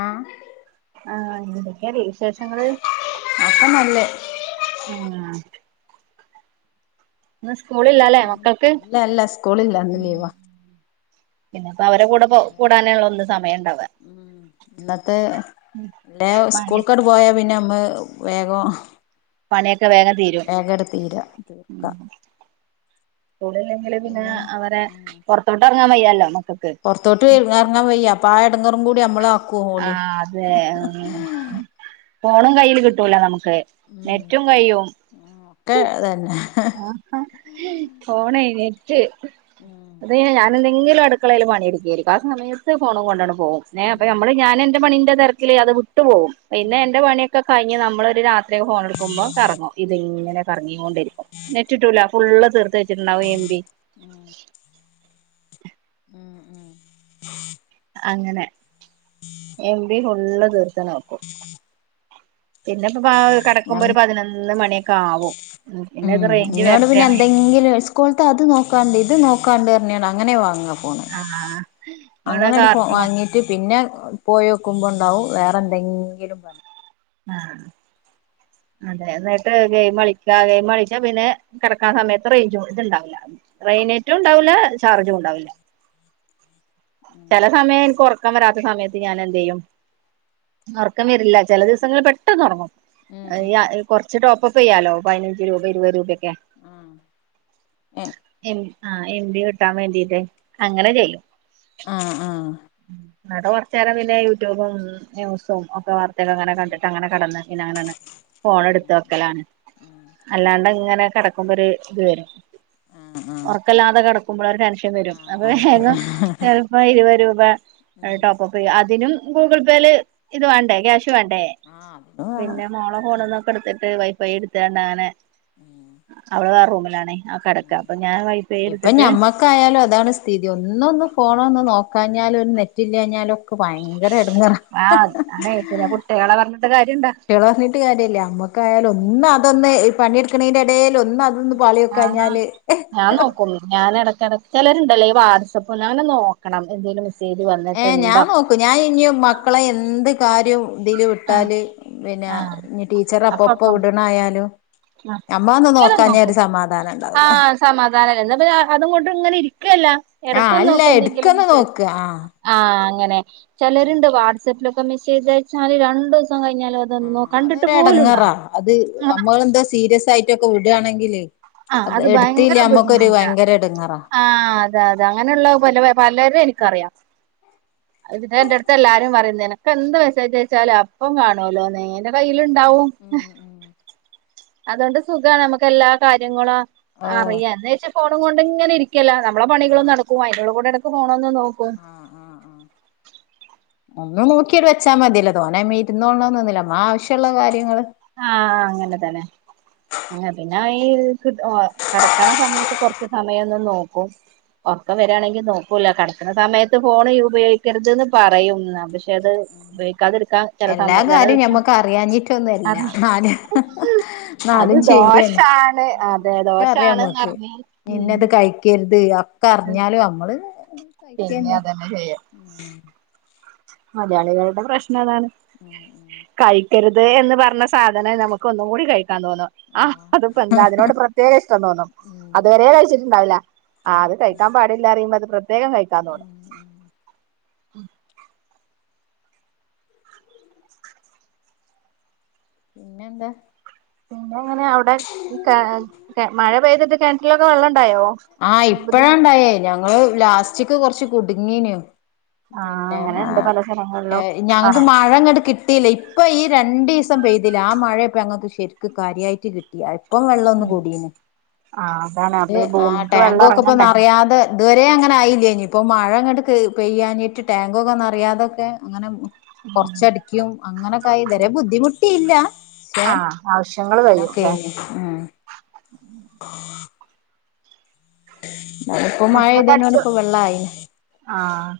ആഹ ആഹ ഇങ്ങന്തൊക്കെയല്ലേ വിശേഷങ്ങള് അപ്പൊ നല്ലേ ഉം നമസ്ക സ്ളില്ലല്ലേ മക്കൾക്ക് ഇല്ല ഇല്ല സ്കൂളില്ല ഇന്ന് ലീവാ പിന്നെ ഇന്നത്തെ ഇല്ല പണി സ്കൂൾക്കട്ട് പോയ പിന്നെ നമ്മ വേഗം പണിയൊക്കെ വേഗം തീരും വേഗട് തീര തീർക്ക സ്കൂളല്ലെങ്കിൽ പിന്നെ അവരെ പുറത്തോട്ട് അങ്ങൻയല്ല പുറത്തോട്ട് വറാൻ വയ്യ അപ്പൊ ആട കൂടി നമ്മൾ ആഹ അതെ ഫോണ കയിൽ കിട്ടൂല നമുക്ക് െ ഉം നെറ്റും കയും ഒക്കെ അതന്നെ ആഹ പോോണ പിിട്ട ഉം അതെ ഞാനന്തെ എന്തെങ്കിലും അടുക്കളയിൽ പണി എടുക്കയ്ക്കാരം ആ സമയത്ത് ഫോണും കൊണ്ടാണ്ട് പോ പോകും ഞാ അപ്പൊ ഉം നമ്മള് ഞാൻ പണിന്റെ തെരക്കിൽ അത് വി ട്ട് പോവും പിന്നെ ഉം ഉം എന്റെ പണിയൊക്കെ കഴിഞ് നമ്മളൊരു രാത്രിയൊക്കെ ഫോൺ എടുക്കുമ്പോൾ കറങ്ങും ഇതിങ്ങനെ പറഞ്കൊണ്ടിരിക്കും നെറ്റ് കിട്ടൂല ഫുള്ള് തീർത്ത തീർത്ത് വെച്ചിട്ടിട്ടുണ്ടാകും യം ബി ഉം ഉം അങ്ങനെ യം ബി ഫുള്ള് തീർത് [unintelligible] ആക്കും പിന്നെ ഇപ്പാ ഞാൻ കിടക്കുമ്പോ ഒരു പതിനൊന്ന് മണിയൊക്കെ ആവും പിന്നെ ഉം ഇത് റേഞ്ച് ഇന്നോട് വരട്ടെ പിന്നെ എന്തെങ്കിലും സ്കൂൾത്തെ അത് നോക്കാണ്ട് ഇത് [unintelligible] അങ്ങനെ വാങ്ങാ ഫോണ് ആ ഇവിടെ അങ്ങനെ അട് കാർട്ടൂൺ ഫോവാങ്ങിട്ട് പിന്നെ പോയോക്കുമ്പോണ്ടാവും വേറെന്തെങ്കിലും പ ആ അതെ ന്നിട്ട് ഗെയിമളിക്ക ഗെയിം കളിച്ച പിന്നെ കിടക്കാൻ സമയത്ത് റയിഞ്ച് ഇത്ണ്ടാവൂല്ല റെയിനേറ്റും ഉണ്ടാവൂല ചാർജും ഉണ്ടാവൂല്ല ചെല ഉം സമയം എനിക്ക് ഉറക്കം വരാത്ത സമയത്ത് ഞാൻ എന്ത് ചെയ്യും ഒറക്കം വരില്ല ചെല ദിവസങ്ങളില് പെട്ടെന്ന് ഒറങ്ങും ഇ ഉം [unintelligible] കൊറച്ച് ച്ചു ടോപ്പപ്പ് ചെയ്യാലോ പതിനഞ്ച് രൂപ ഇരുപത് രൂപൊക്കെ ആഹ് ഏഹ് ആ എംബി കിട്ടാൻ വേണ്ടീട്ട് അങ്ങനെ ചെയ്യും ആ ആ ഇന്നിട്ട് കൊറചേരം പിന്നെ യൂട്യൂബും, ന്യൂസും ഒക്കെ വാർത്തക്കെ അങ്ങനെ ഉം കണ്ടിട്ട് അങ്ങനെ കിടന്ന് പിന്നെ അങ്ങനെയാണ് ഫോണ് ഉം എടുത്ത് ഉം വെക്കലാണ് ഉം അല്ലാണ്ട് ഇങ്ങനെ കെടക്കുമ്പോ ഒരു ഇത് വരും ആഹ് ആഹ് ഉറക്കല്ലാതെ കിടക്കുമ്പോൾ ഒരു ടെൻഷൻ വരും. ആഹ് അപ്പം ആയിട്ട് വേഗം ചെല അപ്പൊ ഇരുപത് രൂപ ഉം ടോപ്പപ്പ് ചെയ്യും അതിനും ഗൂഗിൾ പേയില് ഇത് വേണ്ടേ ക്യാഷ് വാണ്ടേ ആഹ് അതിന് വേണം പിന്നെ മോളോ ഫോണൊന്നൊക്കെ എടുത്തിട്ട് വൈഫൈ എടുത്താണ്ട് അങ്ങനെ ഉം അവള് വേറെ റൂമിലാണേ ആ കെടക്ക ഉം അപ്പ ഇപ്പൊ ഞമ്മക്കായാലും അതാണ് സ്ഥിതി ഒന്ന്ഒന്ന് ഫോണ് ഒന്ന് നോക്ക കാഞ്ഞാലും ഒരു നെറ്റില്ലാഞ്ഞാലും ഒക്കെ ഭയങ്കര ആ അത എടങ്ങേറാ അതെ പിന്നെ കുട്ട്യാളെ പറഞ്ഞി കുട്ടികളെ പറഞ്ഞിട്ട് കാര്യല്ല്യാ നമ്മക്കായാലും ഒന്ന് അതൊന്ന് പണിട്ക്കെണെന്റെ എടലൊ അതൊന്ന് പാളി ആഹ് നോക്കാഞ്ഞാല് ചിലരുണ്ടല്ലേ വാട്സആപ്പ് അങ്ങനെ നോക്കണം എന്തേലും മെസ്സേജ് ഏ ഞാൻ വന്നിട്ടുണ്ടോ നോക്കും ഞാൻ ഇനി മക്കളെ എന്ത് കാര്യവും ഇതില് ആഹ് വിട്ടാല് പിന്നെ ആഹ് ഇനി ടീച്ചർ അപ്പപ്പ അപ്പപ്പം വിടണായാലും ആഹ് നമ്മ ഒന്ന് നോക്കാഞ്ഞ ഒരു സമാധാനം ഇണ്ടാവൂല [unintelligible] അതുകൊണ്ട് ഇങ്ങനെ ഇരിക്കും ത്രല്ല ആഹ് എടക്കെന്ന് അല്ല നോക്ക് എന്തെങ്കിലും എടുക്കന്ന് മെസ്സേജ് ഒന്ന് നോക്ക ആഹ് ആ അങ്ങനെ ചിലർണ്ട് വാട്സആപ്പില് മിസെജയച്ചാല് രണ്ട് സം കഴിഞ്ഞാലും അതൊന്നോ ആഹ് കണ്ടിട്ട് അതൊരു പോലുംണ്ടാവുല. എടങ്ങേറാ അത് നമ്മളെന്തോ സീരിയസ് ആയിട്ടൊക്കെ വിടാണെങ്കിലെ ആ അത് ഭയങ്കര ബുദ്ധിമുട്ടാണ് എടങ്ങേറാ ആ ഉം അതെ അതെ അങ്ങനെള്ള പല പലരും എനി ക്കറിയാം എന്റെ അടുത്ത് എല്ലാരും പറയും നിനക്ക് എന്ത് മെസേജ് അയച്ചാലും അപ്പ കാണുല്ലോ കയ്ല് ഉണ്ടാവും അതുകൊണ്ട് സുഖമാണ് നമുക്ക് എല്ലാ കാര്യങ്ങളാ ഓഹ് അറിയ എന്ന് വെച്ചപ്പോ ഫോണും കൊണ്ട് ഇങ്ങന ഇരിക്കും നമ്മെ പണികള നടക്കും അതിനുള്ള കൂടെ പോ ആ ആ ആ ഒന്നും നോക്കിട്ട് വെച്ചാ മതിയല്ല തോനെ അതിൻമേ ഇരുന്നോണ്ടോന്നൊന്നുമില്ല ആവശ്യം ആ അങ്ങനെ തന്നെ അനെ പിന്നെ ഉ കിടക്കണ സമയത്ത് കൊറച്ച് സമയൊന്നും നോക്കും ഉറക്കം വരായാണെങ്കിൽ നോക്കൂല്ല കിടക്കുന്ന സമയത്ത് ഫോൺ ഉപയോഗിക്കരുത്ന്ന് പറയും പക്ഷെ അത് ഉപയോഗിക്ക എല്ലാ കാര്യം ഞമ്മക്ക് അറിയ ഒന്നുംല്ല ന അത് നാലും ചെയ്യ ദോഷാണ് അതെ ഒക്കെ അറിയ ദോഷാണ്ന്ന് നമ്മക് അറിഞ്ഞ് നിന്നത് കഴിക്കരുത് റിഞ്ഞാലും നമ്മള് പിന്നെ കഴിക്കന്നെ അതന്നെ ചെയ്യാം ഉം മലയാളികളടെ പ്രശ്നം താണ് ഉം ഉം കായി കഴിക്കരുത് എന്ന് പറഞ്ഞ സാധനം നമുക്ക് ഒന്നും കൂടി കഴിക്കും തോന്നുന്നു ആ ആഹ് അത്പ്പ എന്താ അതിനോട് പ്രത്യേക ഇഷ്ടംന്ന് തോന്നും ഉം അത് വരരെ കഴിച്ചിട്ടുണ്ടാവില്ല ആ് അത് കഴിക്കാൻ പാടില്ലാറിയുമ്പോ അത് ത് വേഗം കഴിക്കാൻ തോന്നും ഉം ഉം മ്മ്. പിന്നെ, എന്താ? പിന്നെ? അങ്ങനെ, അവ്ടെ, ഇ ക [unintelligible] മഴ പെയ്തിട്ട് കെ റ്റിലൊക്കെ, വെള്ളം, ഉണ്ടായോ, ബുദ്ധിമുട്ട ങ്ങള്, ലാസ്റ്റ്ക്, കൊറച്ച്, കുട്ങ്ങീന് ആഹ് പിന്നെ അങ്ങനെണ്ട് പല സ്ഥലങ്ങളിലും ഞങ്ങക്ക് ആണ് മഴ ഇങ്ങട്ട് കിട്ടീല്ല ഇപ്പ ഈ രണ്ടീസം പ്പംപെയ്തിലെ ആ മഴയെപ്പം ഞങ്ങക്ക് ശരിക്ക് കാര്യായിറ്റ് കിട്ടിയെ ഇപ്പം വെള്ളം ഒന്ന് കൂടീന് ആഹ് അതാണ് അത് അപ്പൊ ഈ ആ ഭൂമിക്ക് വെള്ളം ടാങ്കൊക്കെ ഇപ്പോ ഇറങ്ങണ്ടേ നെറയാതെ ഇതുവരെ അങ്ങനെ ആയില്ലേഞ്ഞ് ഇപ്പൊ മഴ ഇങ്ങണ്ട് കെ പെയ്യാഞ്ഞിട്ട് ടാങ്കൊക്കെ നറയാതൊക്കെ അങ്ങനെ കൊറച്ചടിക്കും അങ്ങനൊക്കെ ആയി ഇത് വരെ ബുദ്ധിമുട്ടിയില്ല ക്ഷെ ആഹ് ആവശ്യങ്ങൾ കഴിയും അങ്ങനൊക്കെ ല്ലേ യിനിം മ് [unintelligible] ഇന്നാലും ഇപ്പൊ മഴ മുറ്റൊക്കെ പെയ്തേനോട് അടിച്ചൊ ഇപ്പൊ വെള്ളായിന് ആഹ്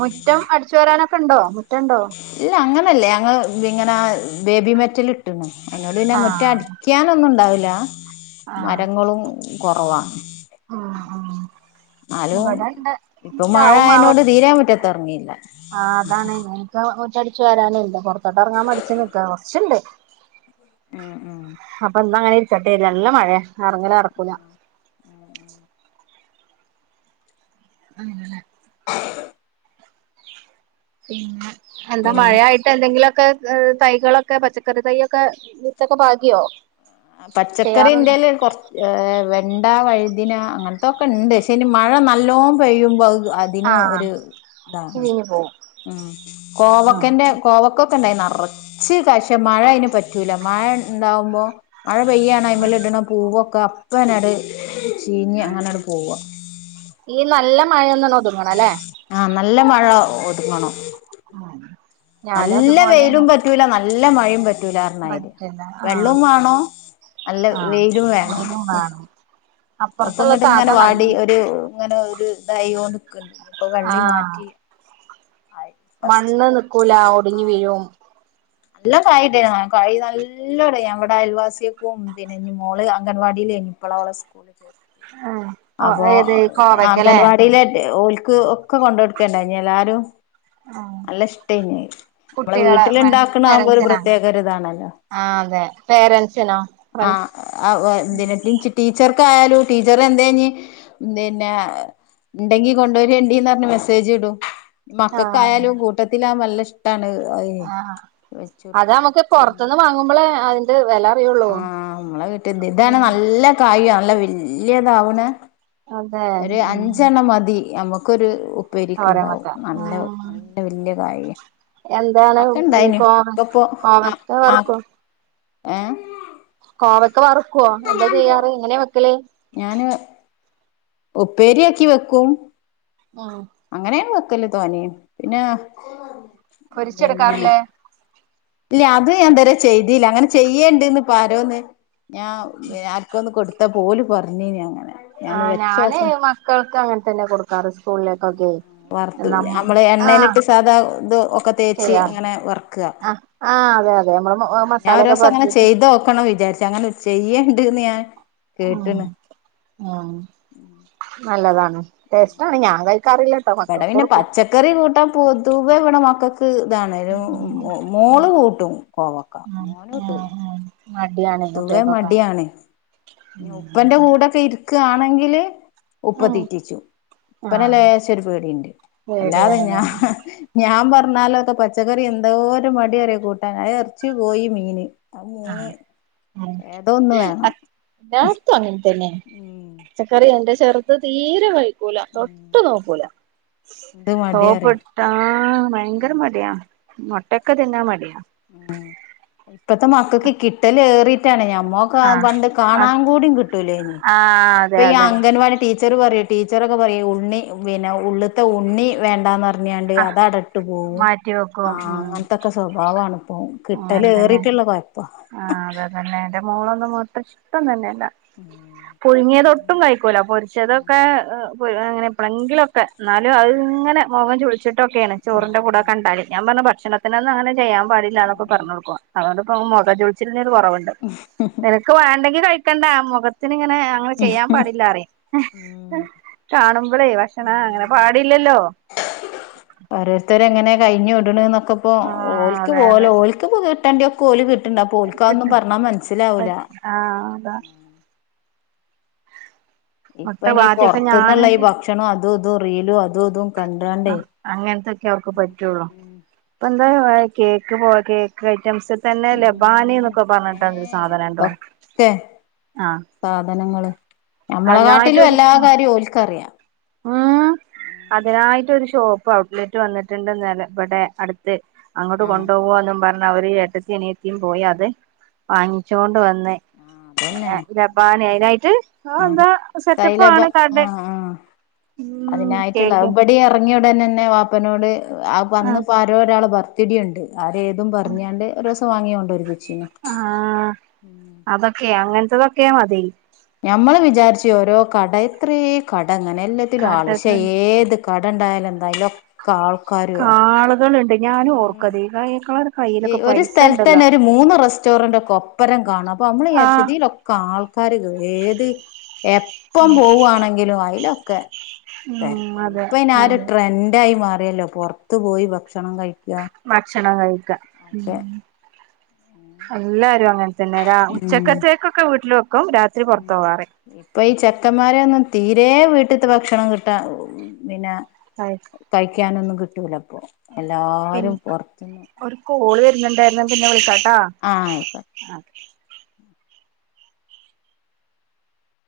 മുറ്റം അടിച്ചു വരാനൊ ക്കെണ്ടോ? ഇല്ല അങ്ങനല്ലേ ഞങ്ങ് ഇങ്ങനെ അഹ് ബേബി മെറ്റൽ ഇട്ട്ണ് അയിനോട് പിന്നെ മുറ്റം ആഹ് അടിക്കാനൊന്നും ഉണ്ടാവെല് [unintelligible] മരങ്ങളും കൊറവാ ആഹ്ആഹ് എന്നാലും ഇപ്പൊ മഴആയതോണ്ട് തീരെ മുറ്റത് ഇറങ്ങിയില്ല [inaudible] മുറ്റംഅടിച്ചു വാരാൻ ഉണ്ട് പുറത്തോട്ട് ഇറങ്ങാൻ മടിച്ചു നിൽക്കാണ് കുറച്ച് ഉണ്ട് ഉം ഉം അപ്പൊ ഇന്നങ്ങനെ നല്ല മഴയ ഇറങ്ങൽ നടക്കൂല അങ്ങനലെ പിന്നെ എന്താ മഴയായിട്ട് എന്തെങ്കിലൊ [unintelligible] തൈകളൊക്കെ പച്ചക്കറിതൈയൊക്കെ വിത്തൊക്കെ പാകിയോ അ ചെയ്യാറുണ്ടോ പച്ചക്കറിന്റേല് കൊറച്ച ഏ വെണ്ടവഴു ഇതിനാഅങ്ങൻ ഇതൊക്കെ ഉണ്ട് പക്ഷേ മഴ നല്ലോം പെയ്യുമ്പോൾ അതിനു ആഹ് ഒരു ഇതാണ് ചീഞ്ഞ് പോവും ഉം ആഹ് കോവക്കന്റെ കോവക്ക ഇണ്ടായിനി നിറച്ച് പക്ഷേ മഴ അയിന് പറ്റൂല മഴ ഇണ്ടാവുമ്പോ മഴ പെയ്യാണ് ആയിമൽ ഇടണ പൂവോ [unintelligible] ചീഞ്ഞ അങ്ങനട് പോവാ മ [unintelligible] ആ നല്ല മഴ ഒതുങ്ങണം ആഹ് ഞാനും നല്ല വെയിലും അതുപോലെയാണ് പറ്റൂല നല്ല നല്ല മഴെം പറ്റ് ട്ട് ലാ റണായ്രി പറ്റില്ല ആഹ് വെള്ളോം വാണോ നല്ല ആഹ് വെയിലും വേണോ വെയിലും വേണം ഇപ്പൊ അപ്പുറത്തുള്ള ഇങ്ങട്ട് ഇങ്ങനെ താത്ത നല്ല വാടി ഒരു ഇങ്ങനെ ഒരു തായി കോണ്ട് ഇപ്പൊ കള്ളി ആഹ് മാറ്റി ആയി മണ്ണ് ഫസ്റ്റില് നിക്കൂല ഒടിഞ് വീഴും നല്ലാം കായിണ്ടായിനി ഞാൻ കഴി നല്ലോ കായിടേനു [unintelligible] കായി കായി നല്ലോ ഞാ ഇവിടെ അയൽ വാസ്യേക്കും പിന്നെ മോള് അംഗൻവാടിയിലേനി ഇപ്പള അവളെ സ്കൂള് ചേർത്തി ആഹ് അപ്പൊ ഏത് കോവക്കല്ലേ അംഗൻവാടിയിലെ [unintelligible] ഓല്ക് ക്ക് ഒക്കെ കൊണ്ടയ് കൊടുക്കല്ണ്ടായിനി എല്ലാരും നല്ല ഇഷ്ടേനി നമ്മള് കുട്ടികളെ ഫ്രണ്ട്സ് വീട്ടില്ണ്ടാക്ക ഇന്നാകൊര് പേരൻസിനാ പ്രേത്യേക ഒരു ഇതാണല്ലോ ആഹ് അതെ [unintelligible] പേരൻസിനോ ഫ്രണ്ട്സ് ആഹ് [unintelligible] ടീച്ചർക്കായാലു ടീച്ചറെന്തേ ഞ് പിന്നെ ഇണ്ടെങ്കി കൊണ്ടേരണ്ടീന്ന് അറ്ഞ്ഞ് മെസ്സേജ് ഇടും ആഹ് മക്കക്കായാലും കൂട്ടത്തിലാവുമ്പ നല്ല ഇഷ്ടാണ് തായേ അത നമ്മുക്ക് പോറത്ത്ന്ന് വാങ്ങുമ്പോളെ അതിന്റെ വേല ആ നമ്മളെ വീട്ടിദി ഇതാണ് നല്ല കായാണ് നല്ല വല്യതാവണ് അതെ ഒരു ഉം അഞ്ചെണ്ണം മതി യമുക്കൊര് ഉ ഉപ്പരിക് തോരൻ ണ്ടാവും വെക്കാ നല്ല ആഹ് നല്ല വല്യ കായിയ എന്താണ് ഏ കോവ കോവക്ക വർക്കോ ഏ കോവക് ക്കാ വറുക്കോ എന്താ ചെയ്യാറ് എങ്ങനെ വെക്കല് ഞാന് ഉപ്പേരിയാക്കി വെക്കും ഉം അങ്ങനെയും വെ ക്കല്ല് തനിം പിന്നെ പിന്നെ പൊരിച്ചെടുക്കാറില്ലേ? ഇല്ല അത് ഞാനിതരെ ചെയ്തിയില്ല അങ്ങനെ ചെയ്യേണ്ടന്ന് പ്പോ ആരോന്ന് ഞാൻ പിന്നെ ആർക്കൊന്ന് കൊട് തൊക്കെ ഓല് പർഞ്ഞീനി അങ്ങനെ. ആ ഞാനൊന്ന് ഞാന് വെച്ചോക്ക മക്കൾക്ക് അങ്ങൻതന്നെ കൊടുക്കാറ് സ്കൂളിലേക്കൊക്കെ വറുത്ത് നം നമ്മള് ആ എണ്ണയിലിട്ട് സാധാ ഇത് ഒക്കെ തേച്ച് ശെരിയ അങ്ങനെ വറക്കുക അ ആ അതെ അതെ നമ്മള് മസാലൊക്കെ പൊരട്ടിട്ട്. പ്പോ വിചാരിച് അങ്ങനെ ചെയ്യണ്ട്ന്ന് ഞാൻ ഉം കേട്ട്ണ്. ഉം നല്ലതാണ് ടേസ്റ്റാണ് ഞാൻ കയ് ബടെ പിന്നെ പച്ചക്കറി കൂട്ട പൊതുവെ ഇവടെ മക്കക് ത് താണേലും മോ മോള് കൂട്ടും കോവക്ക ഉം മോൻ കൂട്ടുല. ഉം ഉം മടിയാണ് പൊതുവെ കുട്ടികൾക്കൊക്കെ മടിയാണ് നി ഉപ്പന്റെ കൂടൊക്കെ ഇര് ക്കാ ആണെങ്കില് ഉപ്പ ഉം തീറ്റിച്ചു ഇപ്പനെ ആഹ് ലേശോരു പേടിണ്ട് അല്ലാതെ ഞാ പേടിയാണല്ലേ ഞാൻ പർഞ്ഞാലൊകെ പച്ചക്കറി എന്തോരു മടി അറിയോ കൂട്ടാൻ അ എർച്ചി കോയി മീന് ആ മൂന്ന് ഏതോ ഒന്ന് വേണം എല്ലാടത്തും അങ്ങ [unintelligible] ഉം പചക്കറി എന്റെ ചെർത് തീരെ വയ് [unintelligible] തൊട്ട് നോക്കൂല എന്ത് സോപ്പ്‌ മടിയാറിയോ ട്ടാ ഭയങ്കര മടിയാ മുട്ടക്കെ തിന്നാൻ മടിയാ ഇപ്പത്തെ മക്കക്ക് കിട്ടല് ഏറി [unintelligible] ഞമ്മക്ക് ആ ആഹ് പണ്ട് അത് കാണാൻ കൂടി കിട്ടൂല്യേനി ആഹ് അതെ ഇപ്പൊ ഈ അതെ അംഗൻവാടി ടീ [unintelligible] പറയും ടീച്ചറൊക്കെ പറയും ഉണ്ണി പിന്നെ ഉള്ള്ത്തെ ഉണ്ണി വേണ്ടാന്ന് പ [unintelligible] ആഹ് അത് ആടെട്ട് പോവും. മാറ്റി വെക്കും ആഹ് ഉം അങ്ങന് ത്തൊക്കെ സ്വഭാവാണ്. പ്പോവും അങ്ങനെ തന്നെ കിട്ടലേറീട്ട്ള്ള കൊയപ്പ ആഹ് അത് അതന്നെ എന്റെ മോള് [unintelligible] ഇഷ്ട്ടം തന്നെ [unintelligible] അതാ പുഴുങ്ങ്യത് ഒട്ടും പറഞ്ഞേ കഴിക്കൂല. പൊരിച്ചതൊക്കെ ഉം ഏഹ് [unintelligible] അങ്ങനെ എപ്പളെങ്കിലൊക്കെ ന്നാലും അത് ഇങ്ങനെ മുഖം ചുളിച്ച് [unintelligible] ചോറിന്റെ കൂടെ അതന്നെ കണ്ടാല് ഞാൻ പറഞ്ഞു [unintelligible] ക്ഷണത്തിനൊന്നങ്ങനെ ചെയ്യാം പാടില്ലാനൊക്കെ പറഞ്ഞൊട്ക്കും അതോണ്ട്പ്പോ മൊ ഖം ചുളിച്ചിൽ ക്കലിനൊര് കൊറവ്ണ്ട് നിനക്ക് വേണ്ടെങ്കിൽ കഴി ക്കണ്ടാ മൊഖത് ത്ത്ങ്ങനെ അങ്ങനെ ചെയ്യാൻ പാടില്ലാറീം ഉം കാണുമ്പളേ ഭക്ഷണാ അങ്ങനെ ഉം പാടില്ലല്ലോ ണ് നൊ [unintelligible] ക്കപ്പോ ആഹ് ഓലക്ക് അതെ അതെ പോലെ ഓല്ക്ക് തപ് തന്റെ കോല് ക് ണ്ട പോൽക്കതൊന്നും കിട്ടും പറഞ്ഞാ മനസ്സിലാവൂല. പറ്റ് ആഹ് അതാ മുട്ട ഇപ്പൊ നീ ആദ്യൊക്കെ പൊറത്ത്ന്ന്ള്ള ഞാനൊക്കെ ഭക്ഷണോം അതൂതും അതൂമ് റീലും അതൂമ്തും ആ അങ്ങനത്തൊക്കെ അവർക്ക് പറ്റൊള്ളൂ പ്പന്ന് കേക്ക് പോ കേക്ക് ഐറ്റംസ് തന്നെ ലബാനി ഉം എന്നൊക്കെ ഏ പറഞ്ഞിട്ടൊര് സാധനണ്ടോ എന്തൊക്കെ ആഹ് ങ്ങമ്മളെ കാട്ടിലും എല്ലാ കാര്യവും ഓൽ ക്കറിയാം ഹൂം അതിനായിട്ടൊര് ഷോപ്പ് ഔട്ട്ലെറ്റ് വന്ന്ട്ട്ണ്ട് ഇവടെ അട് ത്ത് അങ്ങട്ട് ആഹ് കൊണ്ടോവോന്നും പ അവര് ഏട്ടത്തീം അനിയത്തീം പോയി അത് വാങ്ങിച്ചൊണ്ട് വന്ന് ആഹ് അതന്നെ ലബാനി നായിട്ട് ആഹ് എന്താ സെറ്റപ്പാണ് കടേ അതിനായിട്ടുള്ളപടി ഇറങ്ങിയ ഉടൻ തന്നെ വാപ്പനോട് ആ ആഹ് വന്നപ്പോ ആരോ ഒരാള് ഭർത്ത- തിടിയുണ്ട് ആരേതും പറഞ്ഞാണ്ട് ഒരു വാങ്ങിക്കൊണ്ടിരി ആഹ അതൊക്കെ അങ്ങനെ ഇതൊക്കെ മതി ഞമ്മള് വിചാരിച്ച ഓരോ കടത്രീ കട അങ്ങനെ എല്ലാത്തിലും ആൾ കാട്ടക്കറി ഏത് കട ഉണ്ടായാല എന്താലലോ കാളകള് ഉണ്ട ഞാന് ഉം ഓർക്കത് വേ ആ ഒരു സ്ഥലത്ത് തന്നെ ഒരു മൂന്ന് റെസ്റ്റോറന്റ് ഒക്കെ ഒപ്പരം കാണും അപ്പൊ നമ്മള് ആഹ് വിചാരിച്ചുതിലൊക്കെ ആൾക്കാര് ഏത് എപ്പം ഉം പോവുവാണെങ്കിലും അതില ക്കെ ഉം തെരക്ക അതെ ഇപ്പ ഇ ആ ഒരു അതെ ട്രെൻഡ ആയി മാറ അല്ലോ പുറത്ത് പോയി ഭക്ഷണം കഴി- ഭക്ഷണം കഴി ക്ക അല്ല അങ്ങനെ തന്നെ ര ഉം ഉച്ചക്കത്തേക്കൊക്കെ വീട്ടില് വെക്കു രാത്രി പുറത്ത പോവാറ് അപ്പോൾ ഈ ചെക്കന്മാരെ ഒന്നും തീരെ വീട്ടിലത്ത് ഭക്ഷണം കിട്ടാ ഉം പിന്നെ ആയി തയ്ക്കാനൊന്നും കിട്ടൂലപ്പോ പിന്നെ ഒരു കോള് വരുന്നുണ്ടായിരുന്നു പിന്നെ വിളിക്കാട്ടാ ആ ആയിക്കോട്ടെ അതെ